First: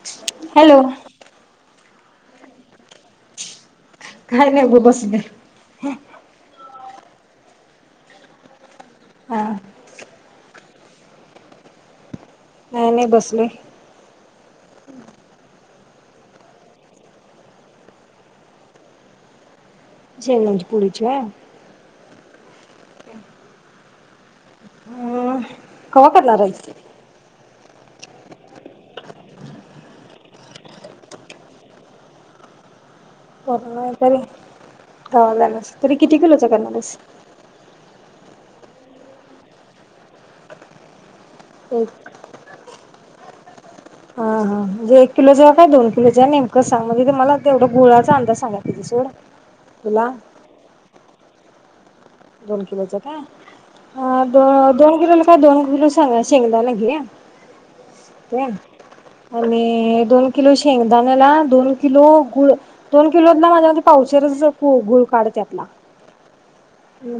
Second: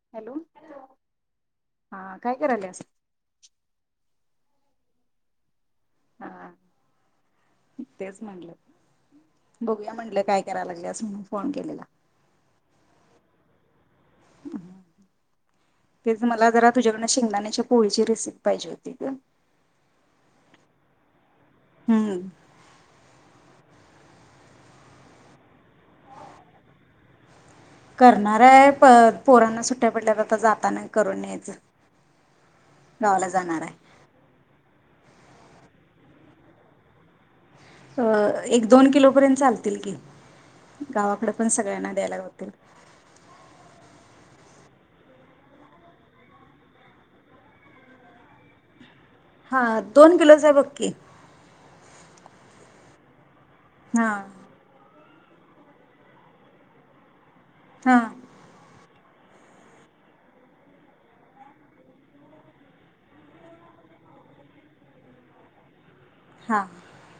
[inaudible] Hello. हां काय करायलेस? काय नाही ब बसलेय. हा तेच म्हणलं. बघूया म्हंटलं काय कराय लाग्. लीस फोन केलेला. नाही नाही बसलेय. तेच मला जरा तुझ्याकडन शेंगदाण्याच्या पोळीची रेसिपी पाहिजे होती गं. शेंगदाण्याची पोळीची व्हंय. हम्म. हम्म कवा करणार आहेस? करणार हाय प् पोरांना सुट्ट्या पडल्या आता जाताना करून न्यायचं. गावाला [inaudible] जाणार आहे गावाला जाणार. तरी किती किलोच करणार हायीस? अ एक दोन किलोपर्यत चालतील की गावाकडं. पण सगळ्यांना एक द्यायला गावतील. हा हा म्हणजे एक किलोेच हाय की दोन किलोचं नेमकं सांग म्हणजे मला तेवढा गुळाचा अंदाज सांगाय पाहिजे सोड. हां तुला दोन किलोच बग की. दोन किलोच काय. हा हं दो दोन किलो दोन किलो शेंगा शेंगदान घे. [inaudible] हा आणि दोन किलो शेंगदाण्याला दोन किलो गुळ दोन किलोतला माझ्या मते पावशेरच गुळ काढ त्यातला. हां.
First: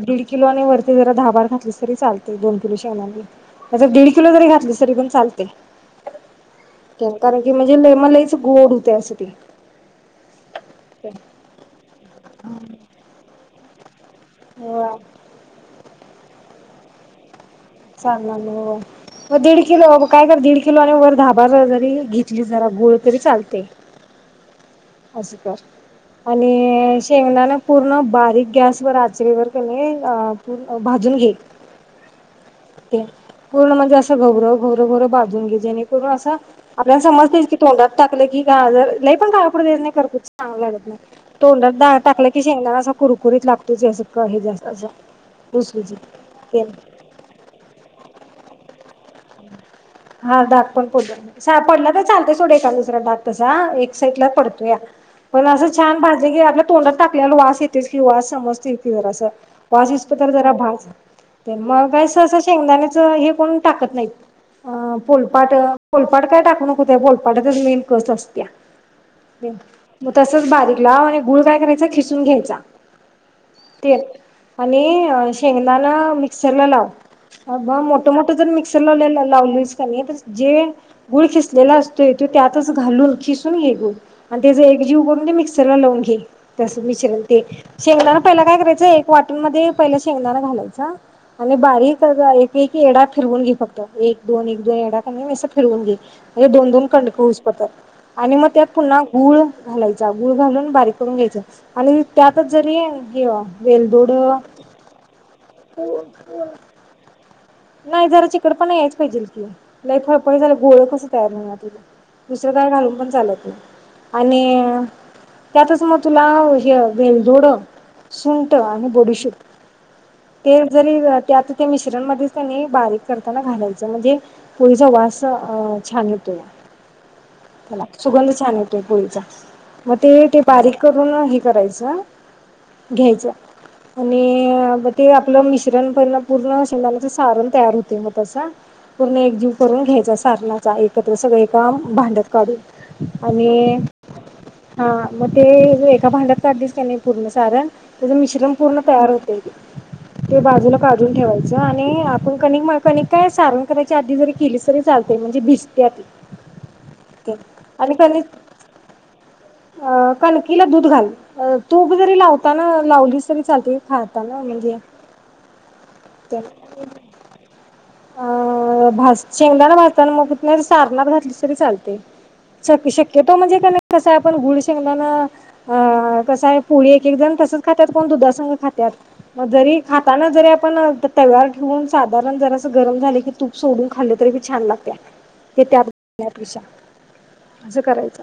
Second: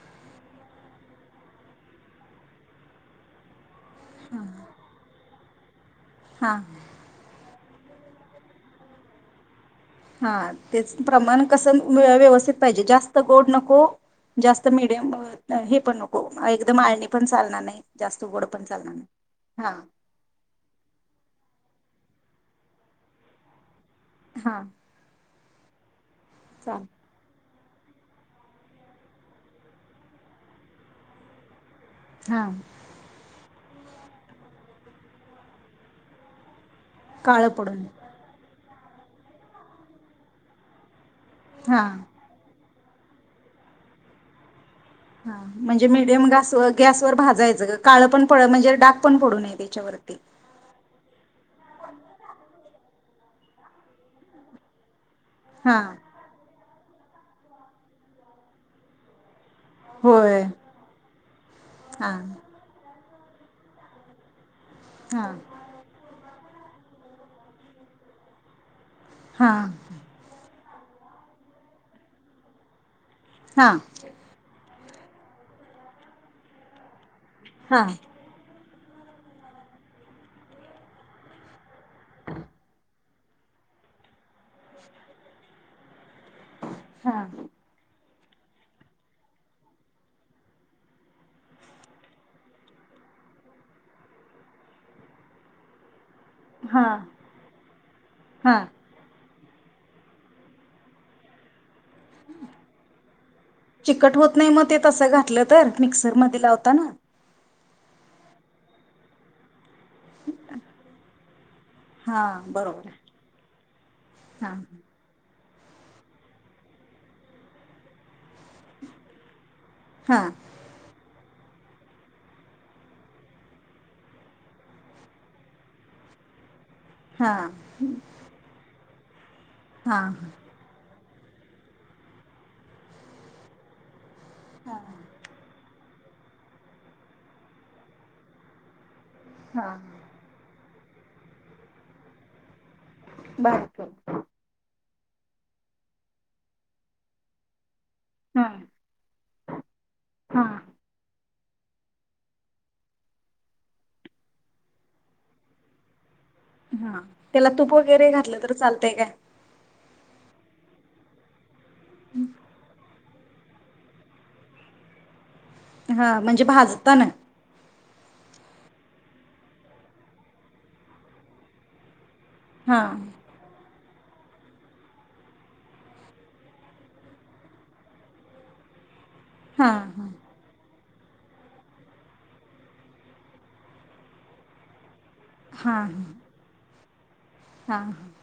दीड किलो आणि वरती जरा दहा भार घातलस तरी चालतंय दोन किलो शेंगदाण्याला. त्यात दीड किलो जरी घातलीस तरी पण चाल्. तंय. हा केमका र [inaudible] की म्हणजे लय म् लईच गोड होत असं ते. हां तेच प्रमाण कसं व्यवस्थित पाहिजे जास्त गोड नको. को. जास्त हो मीडियम हे पण नक् को एकदम आळणी पण चालणार नाही. जास्त चालणार गोड नाही पण व्हय चालणार नाही म् दीड हा किलो काय कर दीड किलो आणि वर दहा भार जरी घेतली जरा गोळ तरी चालतंय. हाअ्ं स अल [inaudible] आणि शेंगदाण पूर्ण बारीक गॅस वर आचरी कणी भाजून घे. हाअ्ं. ते पूर्ण म्हणजे असं घवरं घवरं घवरं भाजुन घे जेणेकरून असं- आपल्याला काळं समजतंयच की पडून तोंडात टाकले की गाजर लई पण काळ पडून द्यायचं नाही, करपूस चांगल लागत नाही. तोंडात हा डाळ टाकला, की शेंगदाणा असा कुरकुरीत लागतो जसं का हे जास् हा म्हणजे मीडियम तेन गॅसवर गॅसवर भाजायचं ग. काळंपण पडत नाही, ज्यावर डागपण पडू नये ते. हा डाग पण पडू द्यायचं नाही, कसं हाय पडला तर चालतोय सोड एखांद दुसरं. [unintelligible] एक साईडला पडतोय. पण असं हा छान भाजलं की आपल्या तोंडात टाकलल्यालं वास येतोयच की ओ, तवा समजतंयच की जरासं. वास येईस तोपर होय जरा भाज. तर मग हा वाईस असं शेंगदाण्याचं चं हे कोण टाकत नाहीत. अ हा फोलपाट फोलपाट काय टाक कू नको, त्या फोलपाटातच मेन कस असत्या. हा मग तसंच बारीक लाव आणि गुळ काय करायचा खिसून घ्यायचा. हा तेल आणि शेंगदाणं मिक्सरला लाव. अ हा बं मोठं मोठं जर मिक्स तर लावल्याला लावली [unintelligible] जे गुळ खिसलेला असतूय, त्या त्यातच घालून खिसून घे गुळ आणि त्याजं एकजीव करून ते मिक्सरला लावून घे. तसं हा मिश्रण ते शेंगदाणं पहिला काय करायचं? एक वाटणमध्ये पहिलं शेंगदाणा घालायचा आणि बारीक याचा एक एक येडा फिरवून घे फक्त एक दोन एक दोन येडा का न्हाय असं फिरवून घे. हे दोन हा दोन कंडक हुसपातर आणि मग हा त्यात पुन्हा गुळ घालायचा, गुळ घालून बारीक करून घ्यायचं. आणि त्यातच जरी हे चिकट होत वेळदोडं नाही मग ते तसं घातलं तर मिक्सरमध्ये लावताना नाही, जरा चिकटपणा यायचं पाहिजेल की. लाय फळफळीत झालं गोळ कसं तयार होणार? हां दुसरं काय बरोबर घालूनपण आहे चालत नाही हां आणि त्यातच मग तुला हे वेलदोड, सुंट आणि बडूशुप हां ते जरी घात ते आता त्या मिश्रण मध्येच कनी बारीक करताना घालायच. म्हणजे पोळीचा वास छान येतोय. हां त्याला सुगंध चांग [unintelligible] त्या पोळीचा- म ते हां ते बारीक करून- [unintelligible] हे करायचं घ्यायचं. आणि- म ते आपलं मिश्रण- पहिला पूर्ण शेंगदाण्याचे सारण तयार होतय म तस- पूर्ण एकजीव हां करून घ्यायचा सारनात. [unintelligible] सगळ ये का भांड्यात काढून- बारीक आणि करून. हा म ते एका भांड्यात काढलीस कानाई पूर्ण सारण- त्याच हां मिश्रण पूर्ण तयार होतय, ते हां बाजूला काढून ठेवायच. च आणि आपण कानाई म कणिक - सारण करायची आधी जरी केलीस तरी चालतय म्हणजे भिजतिया ती. हा- त्याला तूप आणि वगैरे कणिक घातलं तर चालतय काय? तिला दूध घाल. तूप जरी लावताना लावलीस- तरी चालतय खाताना म्हणजे- हा म्हणजे भाजताना- अं -भाज शेंगदाना भाजताना मग नाही तर सारनात घातलीस तरी चालते. हां शक शक्यतो म्हणजे कनाई - कसं आपण, गुळ शेंगदान अ- कसं हाय पोळी एक एक जण तसच खात्यात कोण दुधासंघ खातात. मग हां जरी हां खाताना जरी आपण- त तव्यावर ठेऊन साधारण जरास- गरम झाले की तूप सोडून खाल्ल तरी बी छान लागत. ते त्यात हां घालण्या पेक्षा. असं हां करायच.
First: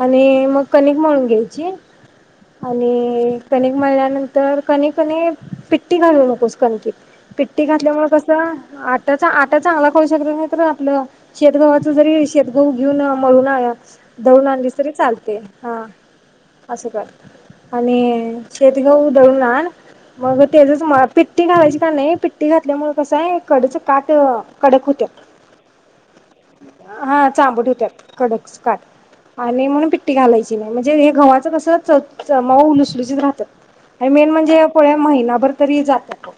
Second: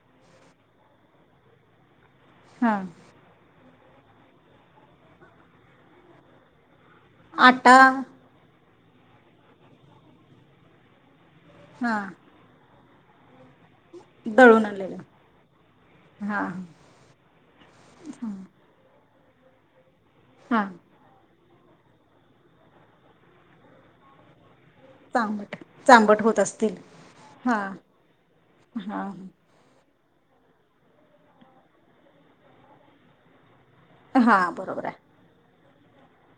आणि -मग कणिक मळून घ्यायची, हां आणि- कनिक मळल्यानंतर, कनी कनी पिट्टी घालू नकोस कणकित. पिट्टी आटा घातल्यामुळं कसं? आट्याचा आटा चांगलं पाहिजे बरं आपलं शेतगवाचं हां जरी शेतगहू यु नो. [unintelligible] दळून आणलीस तरी चालतेय, ह हां अस कर आणि शेतगहू दळून आन मग हां तेजचं मला पीत पिट्टी घालायची का नाही, पिट्टी घातल्यामुळं कसं हाय कडच काटं. कडक हुत्यात, चांबट चांबट होत असतील हा हां चांबट होत्यात. कडक काठ हां आणि मग पि टी घालायची नाही म्हणजे हे गव्हाचं कस च च मऊ लुसलुशीत राहत्यात. आणि मेन हां म्हणजे ह्या बरोबर पोळ्या आहे महिनाभर तरी जात्यात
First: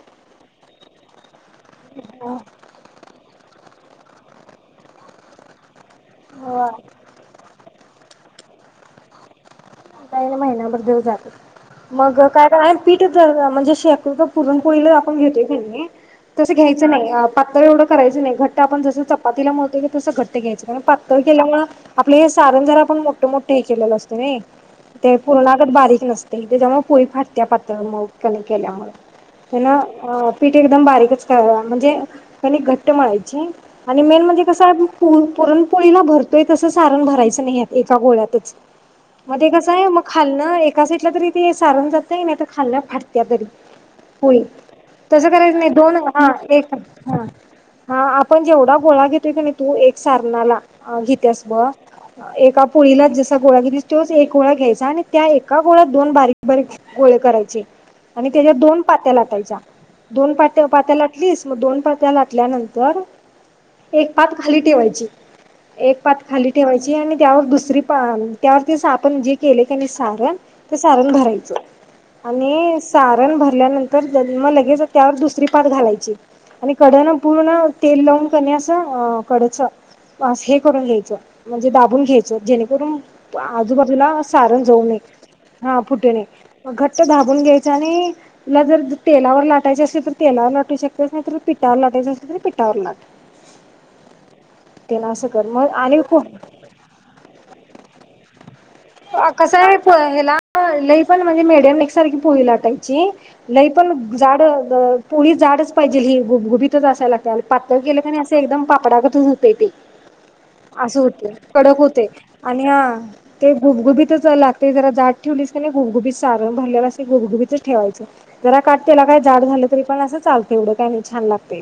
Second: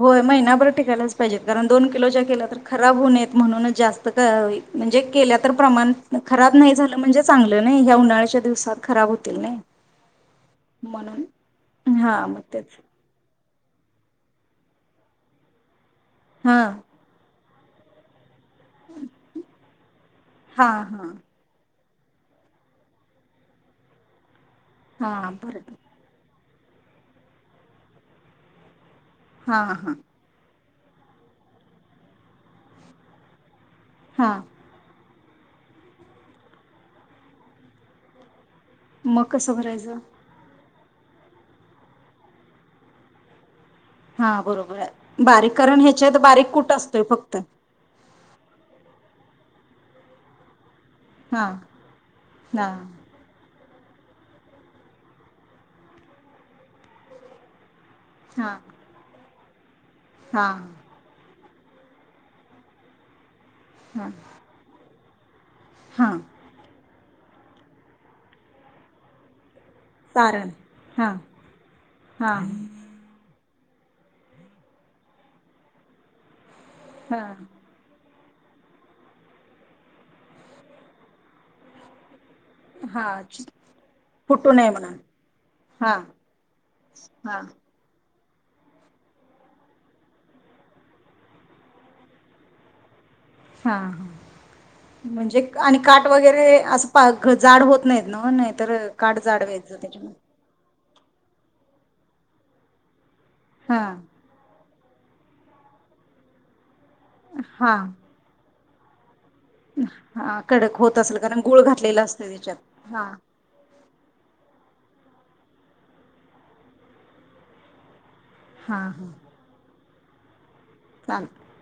होय महिनाभर टिकायलाच पाहिजेत. कारण दोन किलोच्या केल्या तर खराब होऊ नयेत. म्हणूनच जास्त तय म्हणजे केल्या तर प्रमाण खराब नाही झालं म्हणजे चांगलं. ह्या उन्हाळ्याच्या दिवसात खराब होतील नी. काय ग महिन्याभर देऊ जात, मग हा काय करायचं तेच पीठचं दळ म्हणजे शक्यतो पुरणपोळीला आपण घेतोय कणी तसं हा घ्यायचं नाही, आप पातळ एवढं करायचं नाही घट्ट ते आपण जसं चपातीला मळतोय की, तसं घट्ट घ्यायच हा कारण हा पातळ केल्यामुळ आपलं हे सारन जरा आपण मोठ मोठ हे केलेलं असतोय हेनी. ते, हा बरं पूर्णागत बारीक नसत. तेच्यामुळे पोळी फाटत्या पातळ मऊ कणिक केल्यामुळं. ते हा हा नव्ह अ पीठ एकदम बारीकच करा, म्हणजे कणिक घट्ट मळायची आणि मेन हा म्हणजे कसं आहे पुरणपोळीला भरतोय तसं, सारण भरायचं नाही ह्यात एका गोळ्यातच. मग कसं बरं. काय मग खालणं एक एका साईटला तरी ते सारण जातयं, नाहीतर खालन फाटत्या तरी. हा पोळी बरोबर आहे. तसं बारीक करायचं नाही कारण दोन ह्याच्यात हा बारीक कुठ असतोय फक्त, पण जेवढा गोळा घेतोय की, तू एक सारणाला. अ घेत्यास हा बगं एका हा पोळीला जसा गोळा घेतीस. त्योच एक. गोळा घ्यायचा आणि त्या एका गोळ्यात दोन बारीक बारीक गोळे करायचे. आणि हा तेज्या दोन पात्या लाटायच्या. दोन हा पात्या पात्या लाटलीस. मग दोन पात्या लाटल्यानंतर हा एक पात खाली ठेवायची. एक हा पात खाली ठेवायची आणि त्यावर दुसरी पा त्यावरती सां आपण जे केलय. आणि सारण ते सारण भरायचं हा आणि सारण भरा त्यानंतर मग लगेच त्यावर दुसरी पात घालायची. आणि कडेन हा पूर्ण तेल लावून त्यांनी अस कडच हे करून घ्यायच म्हणजे दाबून घ्यायचं. जेणेकरून हा आजूबाजूला फुटू सारण जाऊ नये म्हणून हा फुटू नये घट्ट हा. धाबून घ्यायच आणि तुला जर तेलावर लाटायच असल तर तेलावर लाटू शकत्यास नाहीतर पिठावर लाटायचं असल तर पिठावर लाट. हा ह तेला असं म्हणजे कर मग आणि काट वगैरे असं जाड होत नाहीत नव नाही. कस आहे हेला लईच. पण म्हणजे मिडीयम एकसारखी पोळी लाटायची. नाही हा पण जाड. हो पोळी जाडच पाहिजे ही गुबगुबीत असायला पाहिजे हा. पातळ केलं अस एकदम [unintelligible] हा कडक होत असं असल होते कारण गुळ कडक घातलेलं होते असतय आणि हा त्याच्यात ते गुबगुबीतच लागतंय जरा जाड ठेवलीस कणी गुबगुबीत सारण भरलेलं असतंय गुबगुबीत ठेवायचं. जरा हा काट केला हा काय जाड झालं. तरी पण अस चालतंय. तेवढं काही नाही छान चाल लागतय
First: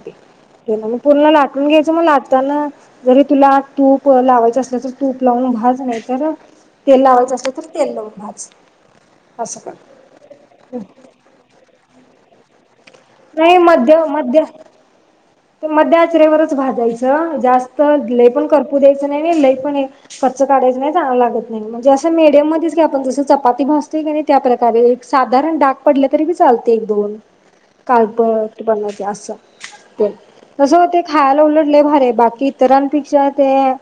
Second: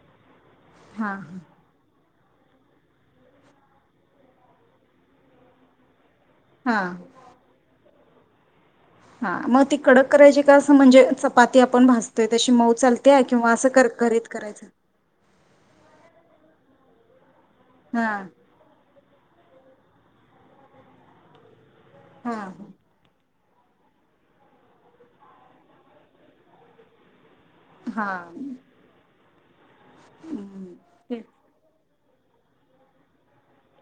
ते म हा हा. पूर्ण लाटून घ्यायचं मग ला त्यांना जरी तुला तूप लावायचं असल्याचं तूप लावून भाज नाहीतर हा. तेल लावायचं असेल तर तेल लाव. भाज. हा असं मग ती कडक करायची का असं कर म्हणजे चपाती आपण भाजतोय तशी मऊ चल. नाही मध्य मध्य मध्य आचेवरच भाजायच. चल. जास्त हा लई पण करपू द्यायची तस नाही लई पण खर्च काढायच नाही चांगल लागत नाही मग जस हा मिडयम मध्येच की आपण जस चपा चपाती भाजतोय क नई त्या प्रकारे साधारण डाग पडल तरी बी चालतय एक दोन हा. काळपट बनवतय अस. ते कस हम्म. होतय खायला उलट लई भारी हाय बाकी इतरांपेक्षा ते अ.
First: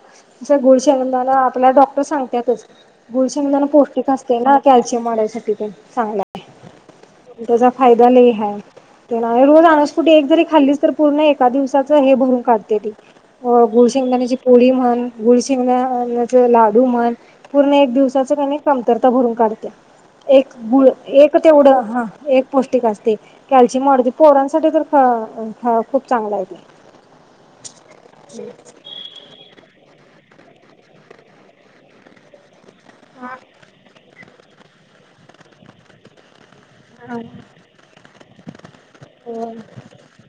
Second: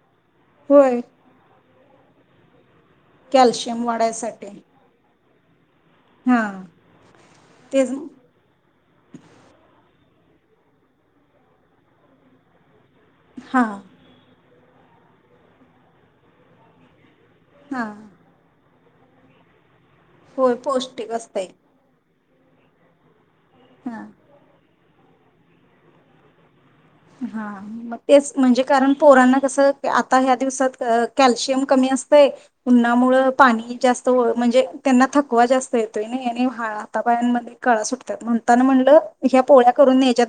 अस गुळ होय शेंगदाणा आपल्या डॉ तस सांगत्यातच. गुळशेंगदाणा कॅल्शियम पौष्टिक असतय वाढायसाठी ना कॅल्शियम वाढायसाठी. [unintelligible] चांगला हा आहे त्याचा तेच फायदा लई हाय. ते ना र आणसपुटी एक जरी खाल्लीस तर पूर्ण एका दिवसाच हे भरून काढतय ते. होय हा. गुळ शेंगदाण्याची पोळी म्हण गुल शेंगदाण्याचं लाडू म्हण. पूर्ण हा एक दिवसाच कन्हे कमतरता भरून काढत्या. एक होय गुळ पौष्टिक एक असतंय तेवढं हा. एक पौष्टिक असतय. कॅल्शियम हा वाढवतय पोरांसाठी तर ह ह खूप चांगला आहे ते. हा मग तेच म्हणजे कारण पोरांना कसं. आता ह्या दिवसात कॅल्शियम कमी असतय. उन्हामुळ पाणी जास्त व म्हणजे त्यांना थकवा जास्त येतोय नाई हा आता पायांमध्ये कळा सुट त्यात म्हणता म्हल [unintelligible] या पोळ्या करून न्यायच्या,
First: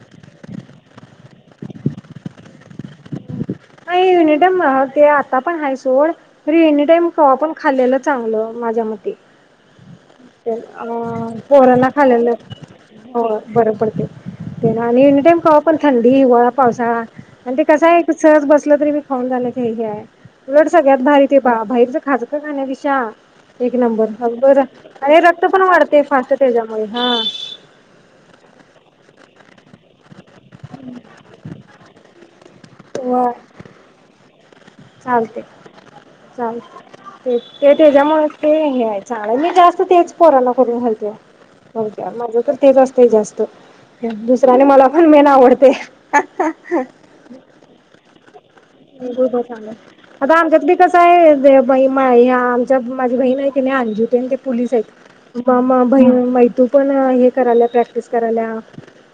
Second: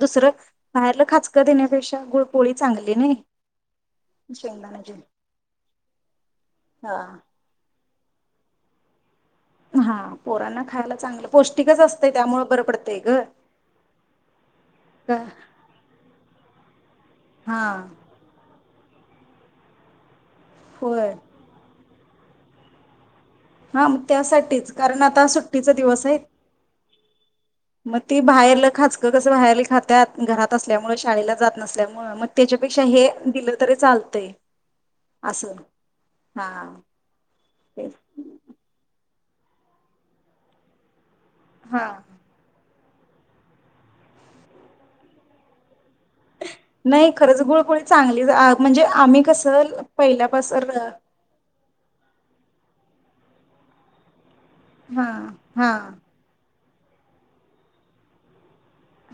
बाहेरलं खात [unintelligible] देण्यापेक्षा गुळपोळी चांगली नइ. नाही एनी टाईम ते आता पण आहे सोड. एनी हा टाईम कवा पण खाल्लेलं चांगलं माझ्या मते. हा. पोरांना अ खायला चांगलं पौष्टिकच पोरांना असतंय खालेलं त्यामुळे बरं पडतंय ग हो बरं पडतंय आणि एनी टाइम खवा पण थंडी, हिवाळा पावसाळा आणि ते हा कसं आहे सहज बस कसलं तरी मी खाऊन झालं की हे हाय उलट सगळ्यांत होय भारी ते बा बाहेरचं खाजग खाण्यापेक्षा एक हा मग नंबर [unintelligible] बरं त्यासाठीच कारण आता रक्त पण सुट्टीचा वाढतंय दिवस आहे फास्ट त्याच्यामुळे हा. मग ती बाहेरलं खाचकं कसं बाहेर खात्यांत, घरात असल्यामुळे शाळेला जात नसल्यामुळ. मग त्याच्यापेक्षा हे दिलं तरी चालतंय. चालतंय, असं हा चालतंय. तेच ते तेच त्यांच्यामुळे ते हे हाय चालाय मी जास्त तेच पोरांना करून घालते. हा. होय काय माझं तर तेच असतंय जास्त. दुसर आणि मला पण मेन आवडते. नाही खरंच गुळपोळी चांगलीच आ म्हणजे आम्ही कसं [unintelligible] आता आमच्यात पहिल्यापासून बी कसं हाय ते बाई मी ह्या आमच्या माझी बहीण हाय की नई अंजू तेन ते पोलीस आहेत. हा हा मामा बहीण मैतू पण हे कराल्या प्रॅक्टिस कराल्या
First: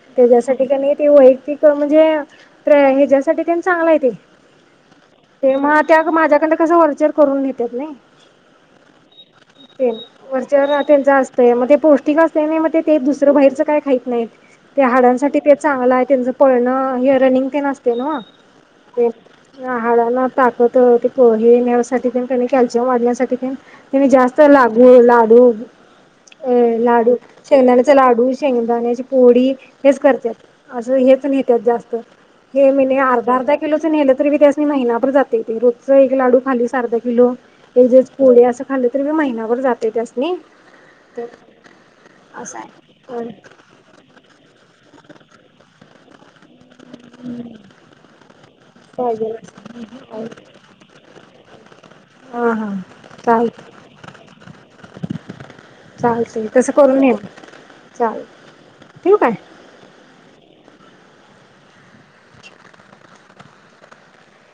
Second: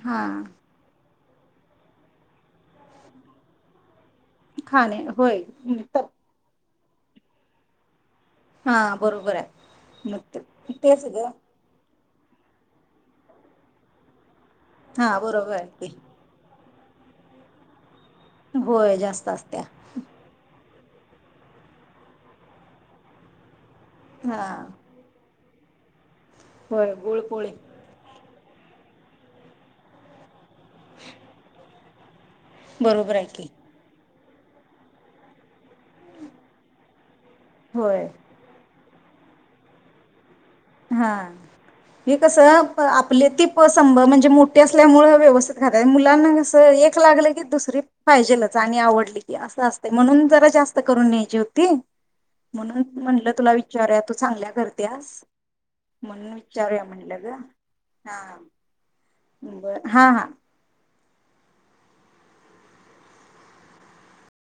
हा त्याच्यासाठी कनई ते वैयक्तिक म्हणजे ह्यांच्यासाठी तेन चांगल आहे ते खाणे होय ते मग त्या तर माझ्याकंड कसं व्हाल चर करून घेतात नाही हा बरोबर ते आहे मग ते- वरच्यावर तेच त्यांच ग असतंय. मग ते पौष्टि [unintelligible] असतयं नाही, मग ते दुसरं बाहेरच काय खाईत नाहीत. ते हाडांसाठी ते चांगलं आहे. त्यांचं पळणं रनिंग तेन अस तेे नव्हं होय ते जास्त असत्या [unintelligible] त हे नेण्यासाठी तेन कणी कॅल्शियम वाढण्यासाठी तेन ते जास्त हा लागू लाडू अ होय लाडू गुळपोळी शेंगदाण्याचे लाडू शेंगदाण्याची पोळी हेच करत्यात. असं हेच न्हेत्यात जास्त हे मी न बरोबर आहे की अर्धा-अर्धा किलोच नेलत. तरीबी त्यासणी महिनाबर जाते रोज एक लाडू खालीस, अर्धा किलो एक होय दिवस पोळी असं खाली तरीबी महिनाभर जातय त्यास नी हां हे कस असं आहे आपले ती संभ म्हणजे मोठी असल्यामुळे व्यवस्थित खात्यात मुलं मुलांना च एक लागलं की दुसरी पाहिजेलच आणि आवडली पाहिजे की असं असतंय म्हणून जरा जास्त करून न्यायची होती हा हा म्हणून म्हटलं तुला चालत विचारुया तू चांगल्या करतेस. चालतय तसं करून न्हे म हा चालतयं. हा हा